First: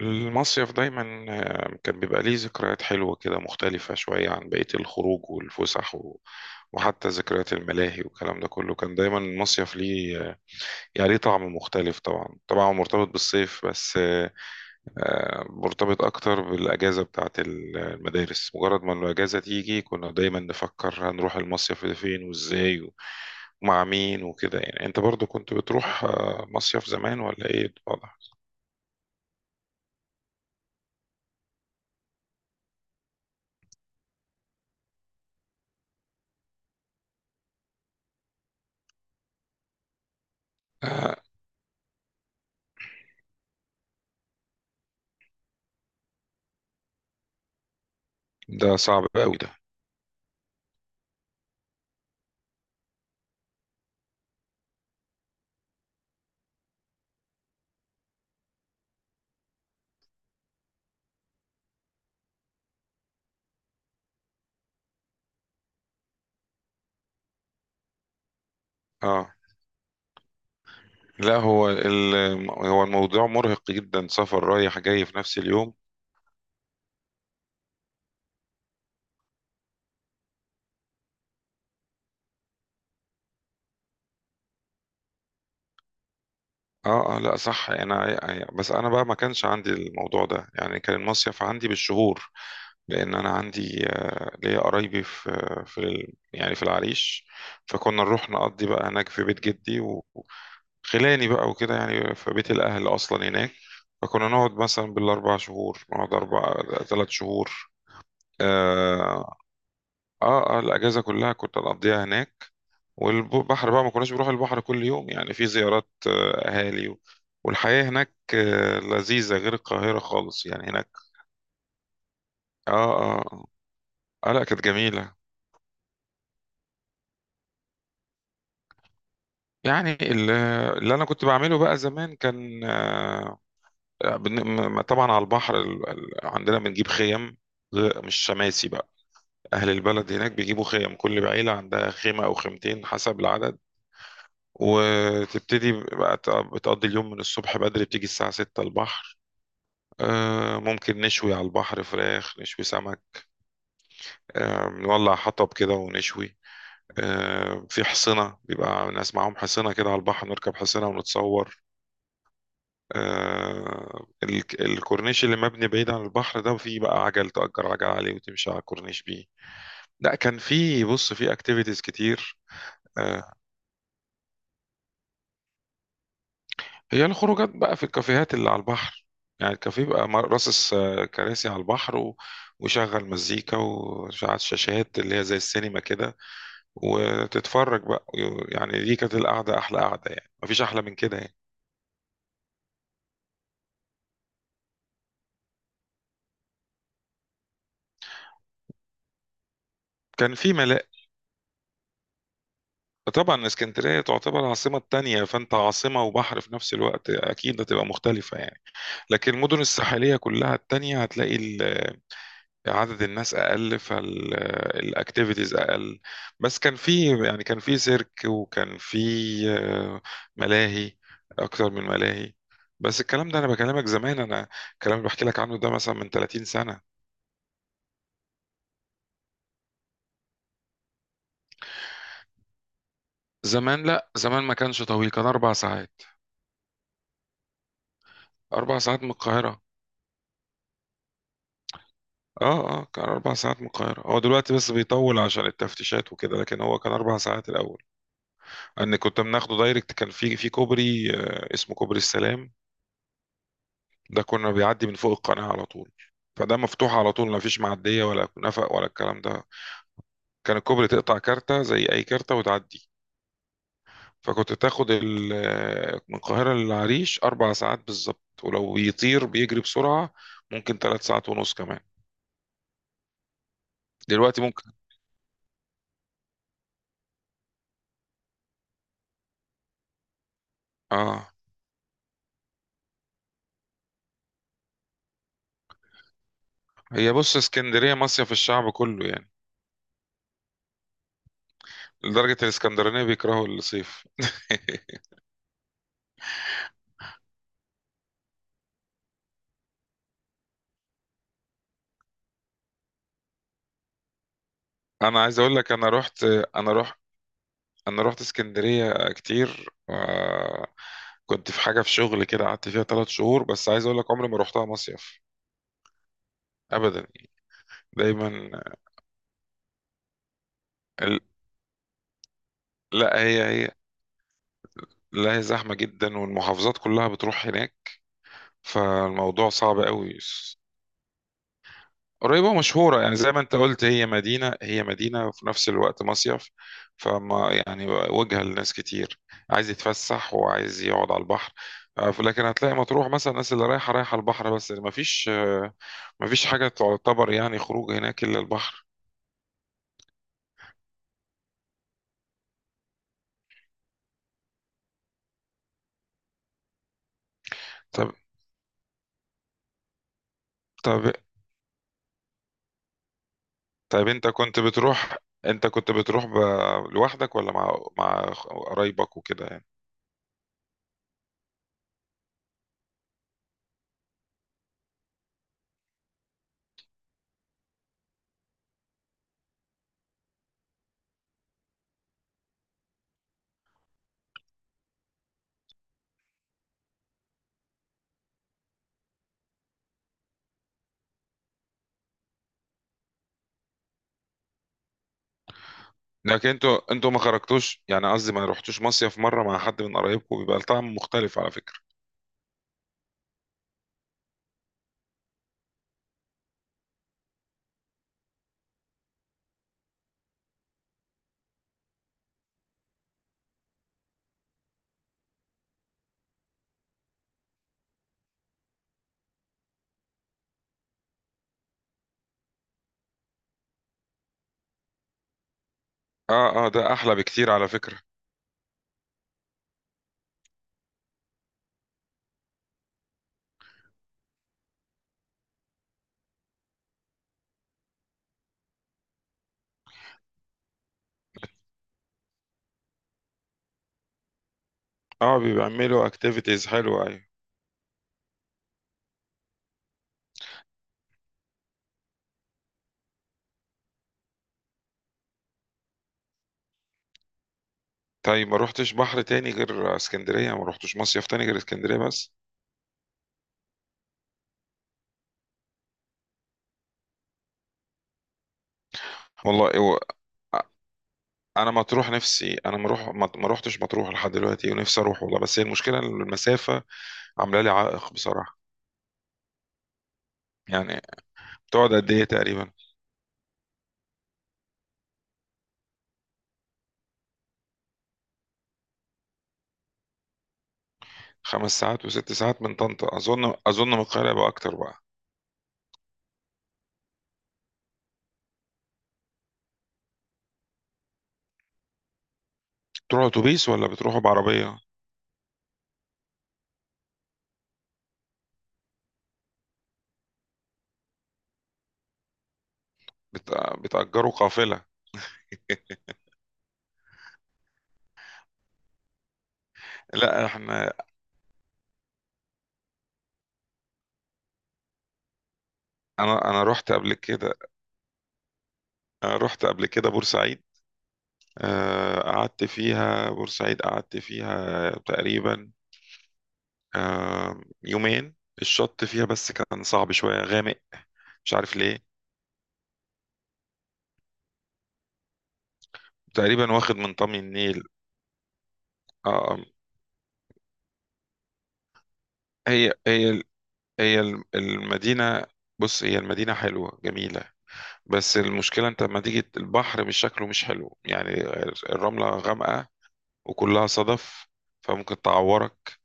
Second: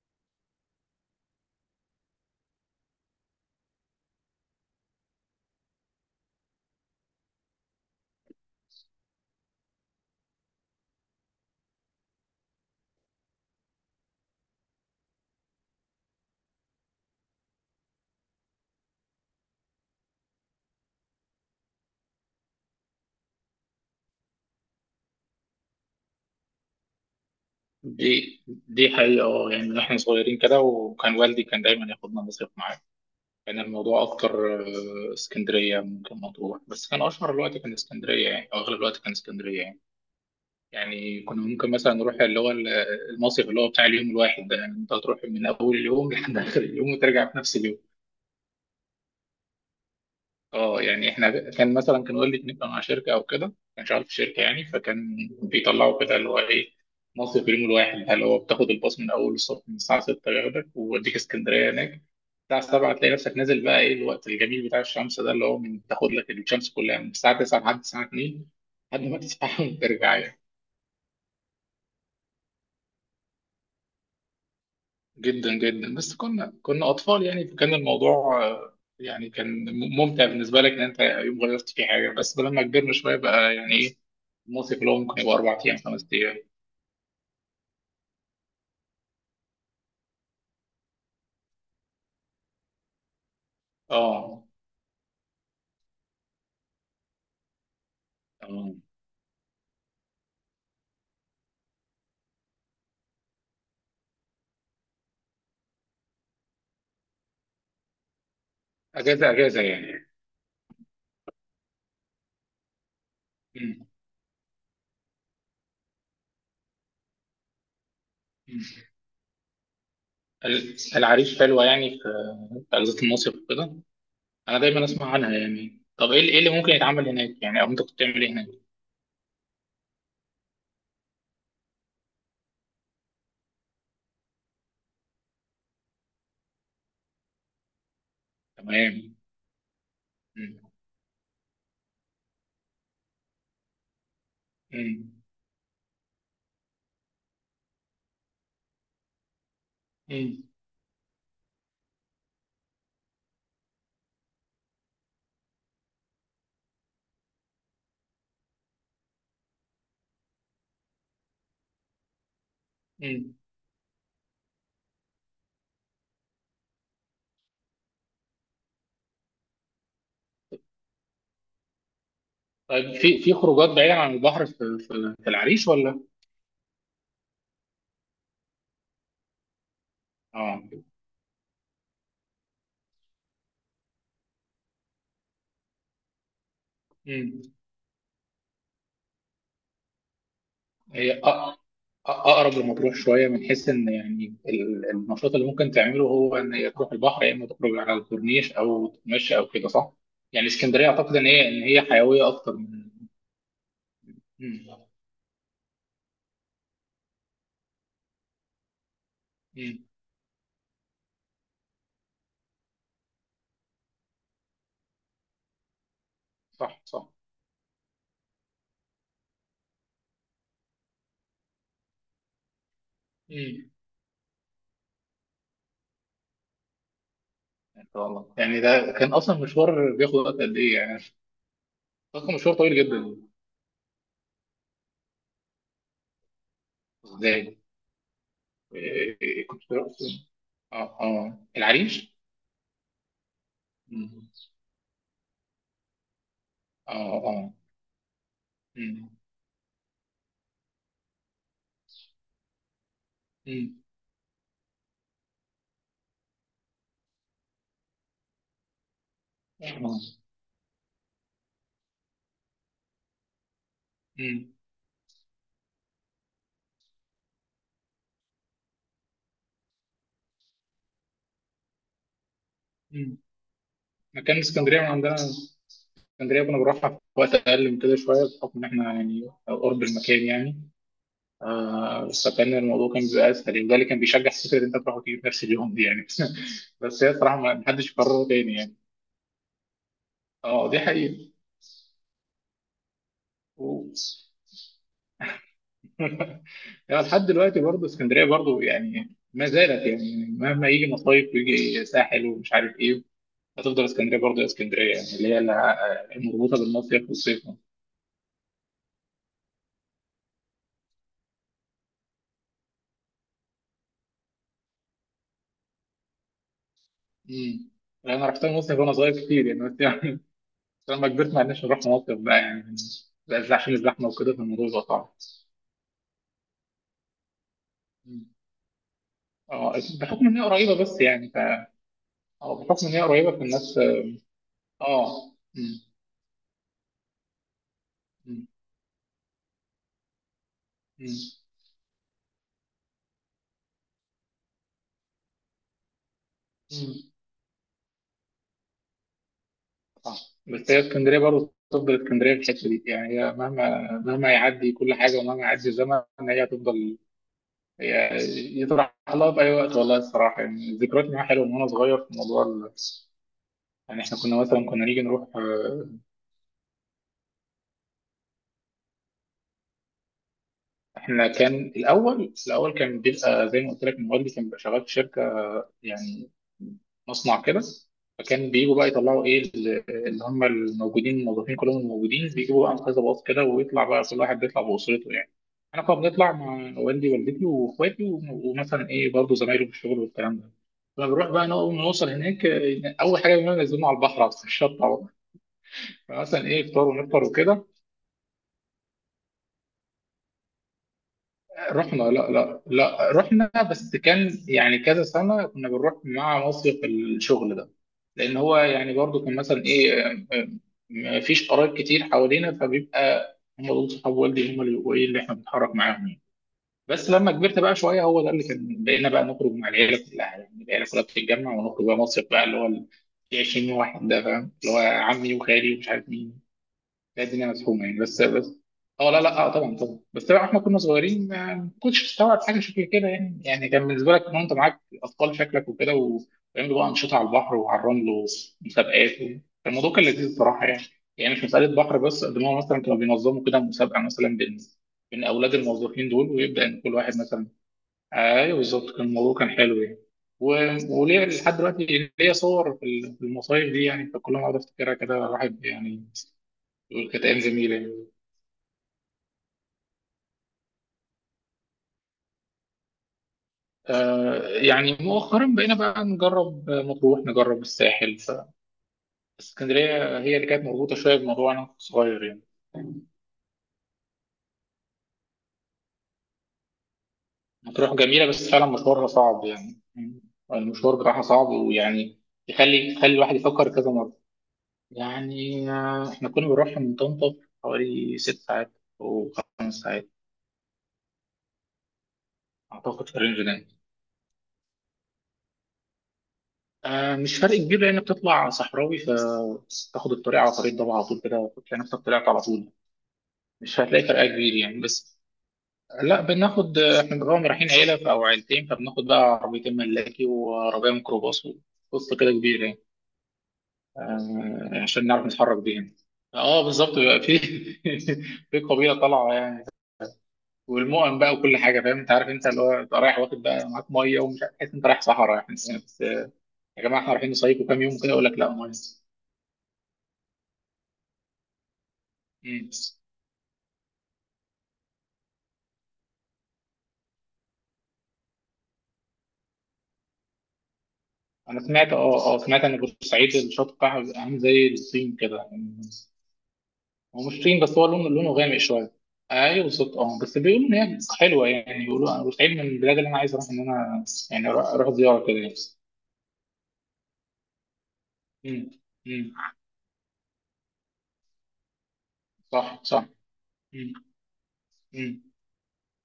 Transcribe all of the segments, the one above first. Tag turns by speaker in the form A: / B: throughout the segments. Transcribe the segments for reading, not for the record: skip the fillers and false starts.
A: المصيف دايما كان بيبقى ليه ذكريات حلوة كده مختلفة شوية عن بقية الخروج والفسح و... وحتى ذكريات الملاهي والكلام ده كله كان دايما المصيف ليه يعني ليه طعم مختلف. طبعا طبعا هو مرتبط بالصيف بس مرتبط أكتر بالأجازة بتاعة المدارس. مجرد ما الأجازة تيجي كنا دايما نفكر هنروح المصيف ده فين وإزاي و... ومع مين وكده يعني. أنت برضو كنت بتروح مصيف زمان ولا إيه الوضع؟
B: دي حقيقة من احنا صغيرين كده، وكان والدي كان دايما ياخدنا مصيف معاه. كان الموضوع اكتر اسكندرية ممكن مطروح، بس كان اشهر الوقت كان اسكندرية يعني، او اغلب الوقت كان اسكندرية يعني.
A: آه.
B: يعني كنا ممكن مثلا نروح المصيف اللي هو بتاع اليوم الواحد ده، يعني انت هتروح من اول اليوم لحد اخر اليوم وترجع في نفس اليوم.
A: ده صعب قوي ده.
B: اه يعني احنا كان مثلا كان والدي كان يبقى مع شركه او كده، كان شغال في شركه يعني، فكان بيطلعوا كده اللي هو ايه مصر في اليوم الواحد، اللي هو بتاخد الباص من اول الصبح من الساعه 6 ياخدك ويوديك اسكندريه. هناك الساعه 7 تلاقي نفسك نازل بقى ايه الوقت الجميل بتاع الشمس ده، اللي هو من تاخد لك الشمس كلها من الساعه 9 لحد الساعه 2 لحد ما
A: اه،
B: تسبح وترجع يعني.
A: لا هو الموضوع مرهق جدا، سفر رايح جاي في نفس
B: جدا
A: اليوم.
B: جدا، بس كنا اطفال يعني، فكان الموضوع يعني كان ممتع بالنسبه لك ان انت يوم غلطت في حاجه. بس لما كبرنا شويه بقى يعني ايه، المصيف اللي هو ممكن يبقى اربع ايام خمس ايام.
A: اه اه، لا صح. انا بس انا بقى ما كانش عندي الموضوع ده، يعني كان المصيف عندي بالشهور، لان انا عندي
B: اه
A: ليا قرايبي يعني في العريش. فكنا نروح نقضي
B: اه
A: بقى هناك في بيت جدي و- وخلاني بقى وكده، يعني في بيت الاهل اصلا هناك. فكنا نقعد مثلا بالاربع شهور، نقعد اربع، ثلاث شهور.
B: اجازه
A: اه
B: اجازه يعني.
A: اه، الاجازه كلها كنت اقضيها هناك. والبحر بقى
B: مم.
A: ما كناش بنروح البحر كل يوم، يعني في زيارات أهالي و- والحياة هناك
B: مم.
A: لذيذة غير القاهرة خالص، يعني هناك.
B: العريش حلوه يعني في
A: آه،
B: في اجازه المصيف
A: آه،
B: وكده.
A: آه، آه، لا
B: انا
A: كانت
B: دايما اسمع
A: جميلة.
B: عنها يعني. طب ايه اللي، إيه اللي ممكن يتعمل هناك يعني، او انت كنت بتعمل ايه هناك؟
A: يعني اللي أنا كنت بعمله بقى زمان كان طبعا على البحر عندنا بنجيب خيم، مش شماسي بقى.
B: تمام.
A: أهل البلد هناك بيجيبوا
B: مم.
A: خيم، كل عيلة عندها خيمة أو خيمتين حسب العدد.
B: مم.
A: وتبتدي بقى بتقضي اليوم من الصبح بدري، بتيجي الساعة 6 البحر.
B: مم.
A: ممكن نشوي على البحر فراخ، نشوي سمك. نولع حطب كده ونشوي. في حصنة، بيبقى ناس معاهم حصنة كده على البحر، نركب حصنة ونتصور.
B: مم.
A: الكورنيش اللي مبني بعيد عن البحر ده، فيه بقى عجل، تأجر عجل عليه وتمشي على الكورنيش بيه. لا، كان في، بص، في اكتيفيتيز كتير.
B: طيب في
A: آه،
B: خروجات بعيدة عن البحر في في العريش ولا؟
A: هي الخروجات بقى في الكافيهات اللي على البحر. يعني الكافيه بقى
B: اه.
A: راصص كراسي على البحر و... وشغل مزيكا وشغل شاشات اللي هي زي السينما كده،
B: امم.
A: وتتفرج بقى. يعني دي كانت القعدة، أحلى قعدة، يعني مفيش أحلى من
B: هي
A: كده
B: أ-
A: يعني.
B: أ- اقرب لمطروح شويه، من حيث ان يعني النشاط اللي ممكن تعمله هو ان هي تروح البحر، يا اما تخرج على الكورنيش او تتمشى او كده، صح؟
A: كان
B: يعني
A: في ملاء.
B: اسكندريه اعتقد ان هي، ان هي حيويه اكتر من،
A: طبعا اسكندرية تعتبر العاصمة
B: امم.
A: التانية، فأنت عاصمة وبحر في نفس الوقت، أكيد هتبقى مختلفة يعني. لكن المدن
B: امم.
A: الساحلية كلها التانية هتلاقي عدد الناس اقل، فالاكتيفيتيز اقل. بس كان
B: صح صح.
A: في، يعني كان في سيرك وكان في آه، ملاهي، اكتر من ملاهي. بس الكلام ده انا
B: امم.
A: بكلمك زمان. انا الكلام اللي بحكي لك عنه ده مثلا من 30 سنة.
B: ان شاء الله. يعني ده كان اصلا مشوار بياخد وقت قد ايه يعني؟ اصلا مشوار طويل جدا.
A: زمان لا، زمان ما كانش طويل، كان 4 ساعات.
B: ازاي؟
A: اربع ساعات من القاهرة.
B: كنت بروح فين؟ اه اه، العريش؟
A: اه اه، كان 4 ساعات من القاهرة. هو
B: مم.
A: دلوقتي بس بيطول عشان التفتيشات وكده، لكن هو كان
B: اه.
A: اربع ساعات
B: اه.
A: الاول. ان
B: مم.
A: كنت بناخده دايركت، كان في كوبري اسمه كوبري السلام.
B: مم.
A: ده كنا بيعدي من فوق القناة على طول. فده مفتوح على طول، ما فيش معدية ولا نفق ولا الكلام ده.
B: آه.
A: كان الكوبري تقطع كارتة زي أي كارتة وتعدي. فكنت
B: مم.
A: تاخد من القاهرة للعريش 4 ساعات بالظبط، ولو بيطير بيجري بسرعة ممكن 3 ساعات ونص كمان.
B: مكان
A: دلوقتي ممكن
B: اسكندريه من عندنا، اسكندريه كنا بنروحها في وقت اقل من كده شويه بحكم ان احنا يعني قرب المكان يعني.
A: آه
B: آه، فكان الموضوع كان بيبقى اسهل، وده اللي كان بيشجع فكره ان انت تروح وتيجي في نفس اليوم دي يعني. بس هي
A: هي بص،
B: الصراحه ما حدش
A: اسكندرية
B: يكررها
A: مصيف
B: تاني
A: الشعب
B: يعني.
A: كله يعني،
B: اه دي حقيقه.
A: لدرجة الاسكندرانية بيكرهوا
B: و-
A: الصيف.
B: يعني لحد دلوقتي برضه اسكندريه برضه يعني ما زالت يعني، مهما يجي مصايف ويجي ساحل ومش عارف ايه، هتفضل اسكندريه برضه يا اسكندريه يعني،
A: أنا
B: اللي
A: عايز
B: هي
A: أقول لك، أنا رحت
B: المربوطه
A: أنا رحت
B: بالمصيف والصيف. مم.
A: انا رحت اسكندريه كتير. كنت في حاجه، في شغل كده، قعدت فيها 3 شهور، بس عايز اقول لك عمري ما رحتها مصيف ابدا يعني.
B: يعني انا
A: دايما
B: رحت المصيف وانا صغير كتير يعني، بس لما
A: ال-
B: كبرت ما عرفناش نروح مصيف بقى يعني.
A: لا
B: بقى
A: هي
B: إزاي؟
A: هي
B: عشان الزحمه وكده، فالموضوع بقى صعب.
A: لا، هي زحمه جدا والمحافظات كلها بتروح هناك،
B: مم.
A: فالموضوع
B: اه
A: صعب قوي.
B: بحكم ان هي قريبه بس يعني ف،
A: قريبة
B: اه بحكم ان هي
A: ومشهورة يعني،
B: قريبه
A: زي ما انت
B: فالناس.
A: قلت، هي مدينة، هي
B: اه.
A: مدينة وفي نفس
B: مم.
A: الوقت مصيف. فما يعني وجهة
B: مم.
A: لناس كتير، عايز يتفسح وعايز يقعد على
B: مم.
A: البحر. لكن هتلاقي مطروح مثلا الناس اللي رايحة، رايحة البحر بس، ما فيش حاجة
B: مم.
A: تعتبر يعني خروج هناك إلا البحر.
B: صح، بس هي اسكندريه برضه تفضل اسكندريه في الحته دي يعني، هي مهما يعدي كل حاجه ومهما يعدي الزمن، هي هتفضل هي.
A: طب.
B: يطرح لها في اي وقت والله الصراحه، يعني ذكريات
A: طب
B: معاها حلوه من وانا صغير في موضوع يعني احنا
A: انت
B: كنا
A: كنت
B: مثلا كنا نيجي
A: بتروح.
B: نروح.
A: انت كنت بتروح ب... لوحدك ولا مع قرايبك وكده يعني.
B: احنا كان الاول كان بيبقى زي ما قلت لك، موبايلي كان بيبقى شغال في شركه يعني، مصنع كده. فكان بيجوا بقى يطلعوا ايه اللي هم الموجودين، الموظفين كلهم الموجودين، بيجيبوا بقى كذا باص كده، ويطلع بقى كل واحد بيطلع باسرته يعني. انا كنا بنطلع مع والدي ووالدتي واخواتي ومثلا ايه برضه زمايله في الشغل والكلام ده. كنا بنروح بقى نوصل هناك. اول حاجه بنعملها ننزلنا على البحر على الشط على طول. فمثلا
A: لكن
B: ايه فطار،
A: انتوا ما
B: ونفطر وكده.
A: خرجتوش، يعني قصدي ما رحتوش مصيف مرة مع حد من قرايبكم، بيبقى الطعم مختلف على فكرة.
B: رحنا، لا رحنا، بس كان يعني كذا سنة كنا بنروح مع مصيف الشغل ده. لأن هو يعني برضو كان مثلا إيه مفيش قرايب كتير حوالينا، فبيبقى هم دول صحاب والدي هم اللي بيبقوا إيه اللي إحنا بنتحرك معاهم يعني. بس لما كبرت بقى شوية، هو ده اللي كان، بقينا بقى نخرج مع العيلة كلها يعني، العيلة كلها بتتجمع ونخرج بقى مصيف بقى اللي هو ال 20 واحد ده، فاهم، اللي هو عمي وخالي ومش عارف مين.
A: اه اه، ده احلى
B: لا الدنيا
A: بكتير على
B: مزحومه
A: فكرة.
B: يعني بس بس. اه لا لا، اه طبعا طبعا، بس طبعا احنا كنا صغيرين ما كنتش تستوعب حاجه شكل كده يعني، يعني كان بالنسبه لك ان انت معاك اطفال شكلك وكده، وبيعملوا بقى انشطه على البحر وعلى الرمل ومسابقات الموضوع كان لذيذ بصراحه يعني. يعني مش مساله بحر بس، قد ما هو مثلا كانوا بينظموا كده مسابقه مثلا بين
A: اه،
B: اولاد
A: بيعملوا
B: الموظفين دول، ويبدا
A: اكتيفيتيز
B: ان كل
A: حلوة،
B: واحد
A: ايوه.
B: مثلا. ايوه بالظبط، كان الموضوع كان حلو يعني. وليه لحد دلوقتي ليا صور في في المصايف دي يعني، فكل ما اقعد افتكرها كده الواحد يعني، كانت أيام جميلة يعني.
A: طيب، ما روحتش بحر تاني غير اسكندرية، ما روحتش مصيف تاني غير اسكندرية بس.
B: آه، يعني مؤخرا بقينا بقى نجرب مطروح، نجرب الساحل،
A: والله هو
B: فاسكندرية هي اللي كانت مربوطة شوية بالموضوع أنا
A: انا
B: كنت
A: مطروح
B: صغير يعني.
A: نفسي، انا ما روحتش مطروح لحد دلوقتي، ونفسي اروح والله، بس هي المشكلة إن المسافة عاملة لي
B: مطروح
A: عائق
B: جميلة بس
A: بصراحة.
B: فعلا مشوارها صعب يعني. المشوار
A: يعني
B: بتاعها صعب
A: بتقعد قد
B: ويعني
A: ايه تقريبا؟
B: يخلي الواحد يفكر كذا مرة يعني. آه، إحنا كنا بنروح من طنطا حوالي ست ساعات، أو خمس ساعات.
A: 5 ساعات و6 ساعات من
B: أعتقد
A: طنطا،
B: في الرينج
A: اظن
B: ده.
A: اظن من القاهرة يبقى اكتر بقى.
B: آه، مش فرق كبير، لأنك بتطلع صحراوي فتاخد الطريق على طريق ضبع على طول، كده تلاقي نفسك طلعت على طول،
A: بتروحوا اتوبيس
B: مش
A: ولا
B: هتلاقي
A: بتروحوا
B: فرق كبير
A: بعربية؟
B: يعني بس. لا بناخد احنا طبعا رايحين عيله او عيلتين، فبناخد بقى عربيتين ملاكي وعربيه ميكروباص وقصه كده كبيره يعني.
A: بت... بتأجروا قافلة؟
B: عشان نعرف نتحرك بيها. اه بالظبط، بيبقى في في قبيله طالعه يعني.
A: لا احنا.
B: والمؤن بقى وكل حاجه، فاهم انت، عارف انت اللي هو أنت رايح واخد بقى معاك ميه ومش عارف، تحس انت رايح صحراء يعني بس بس.
A: انا
B: يا
A: رحت
B: جماعه احنا
A: قبل
B: رايحين
A: كده،
B: نصيف وكام يوم كده، يقول لك لا ميه.
A: رحت قبل كده بورسعيد. قعدت
B: مم.
A: فيها، بورسعيد قعدت فيها تقريبا يومين. الشط فيها بس كان صعب شوية، غامق، مش
B: انا
A: عارف
B: سمعت،
A: ليه،
B: اه سمعت ان بورسعيد الشط بتاعها بيبقى عامل زي الصين كده.
A: تقريبا واخد من
B: هو
A: طمي
B: مش طين، بس
A: النيل.
B: هو لونه غامق شويه.
A: آه، آه،
B: ايوه بالظبط اه، بس بيقولوا ان هي حلوه يعني، بيقولوا انا بتعيد من
A: هي
B: البلاد اللي انا عايز
A: هي
B: اروح ان انا يعني اروح، أروح زياره كده
A: المدينة.
B: يعني.
A: بص، هي المدينة حلوة جميلة، بس
B: امم.
A: المشكلة انت لما
B: امم.
A: تيجي البحر، مش شكله مش حلو يعني. الرملة
B: صح
A: غامقة
B: صح.
A: وكلها
B: امم.
A: صدف، فممكن
B: امم.
A: تعورك.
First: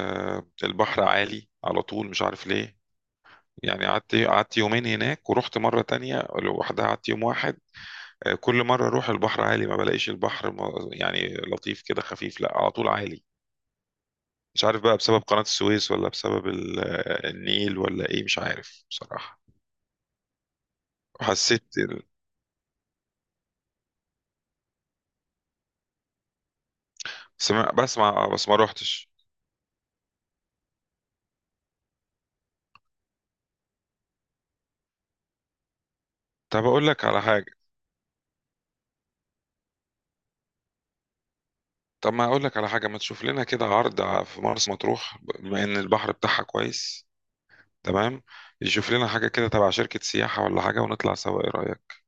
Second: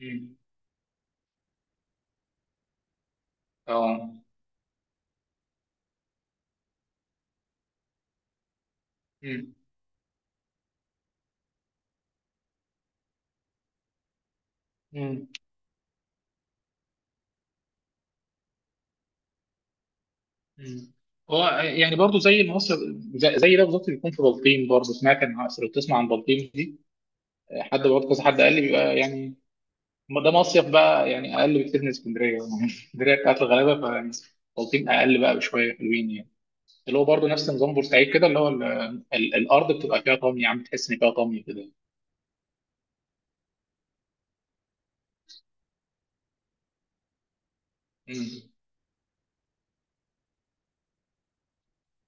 B: امم.
A: البحر عالي على طول، مش عارف ليه. يعني
B: اه.
A: قعدت يومين هناك، ورحت مرة تانية لوحدها قعدت يوم واحد. كل مرة أروح البحر
B: امم.
A: عالي، ما بلاقيش البحر يعني لطيف كده، خفيف، لا على طول عالي. مش عارف بقى بسبب
B: امم.
A: قناة السويس ولا بسبب النيل ولا إيه، مش عارف بصراحة.
B: امم. هو
A: وحسيت
B: يعني برضه زي ما مصر، زي ده بالظبط بيكون في بلطيم برضه، سمعت ان، لو بتسمع عن بلطيم دي،
A: سمع
B: حد برضه كذا،
A: بسمع
B: حد
A: بس
B: قال
A: ما
B: لي بيبقى
A: روحتش.
B: يعني ما ده مصيف بقى يعني اقل بكتير من اسكندريه يعني اسكندريه بتاعت الغلابه، فبلطيم اقل بقى بشويه، حلوين يعني.
A: طب أقول
B: اللي
A: لك
B: هو
A: على
B: برضه نفس
A: حاجة.
B: نظام بورسعيد كده، اللي هو الارض بتبقى فيها طمي، عم تحس ان فيها طمي كده.
A: طب ما أقول لك على حاجة، ما تشوف لنا كده عرض في مرسى مطروح بما إن البحر بتاعها كويس، تمام؟
B: مم.
A: يشوف لنا حاجة كده تبع شركة سياحة ولا حاجة، ونطلع سوا. إيه رأيك؟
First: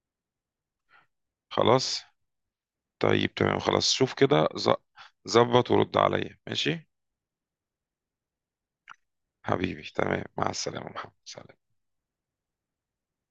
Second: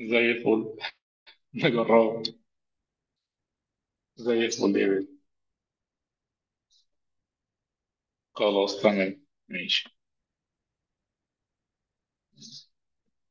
B: زي الفل،
A: خلاص.
B: نجربه.
A: طيب تمام، خلاص. شوف
B: زي
A: كده
B: الفل
A: ظ-
B: يا بيه.
A: ظبط ورد عليا، ماشي؟
B: خلاص تمام
A: حبيبي
B: ماشي.
A: تمام، مع السلامة محمد، سلام.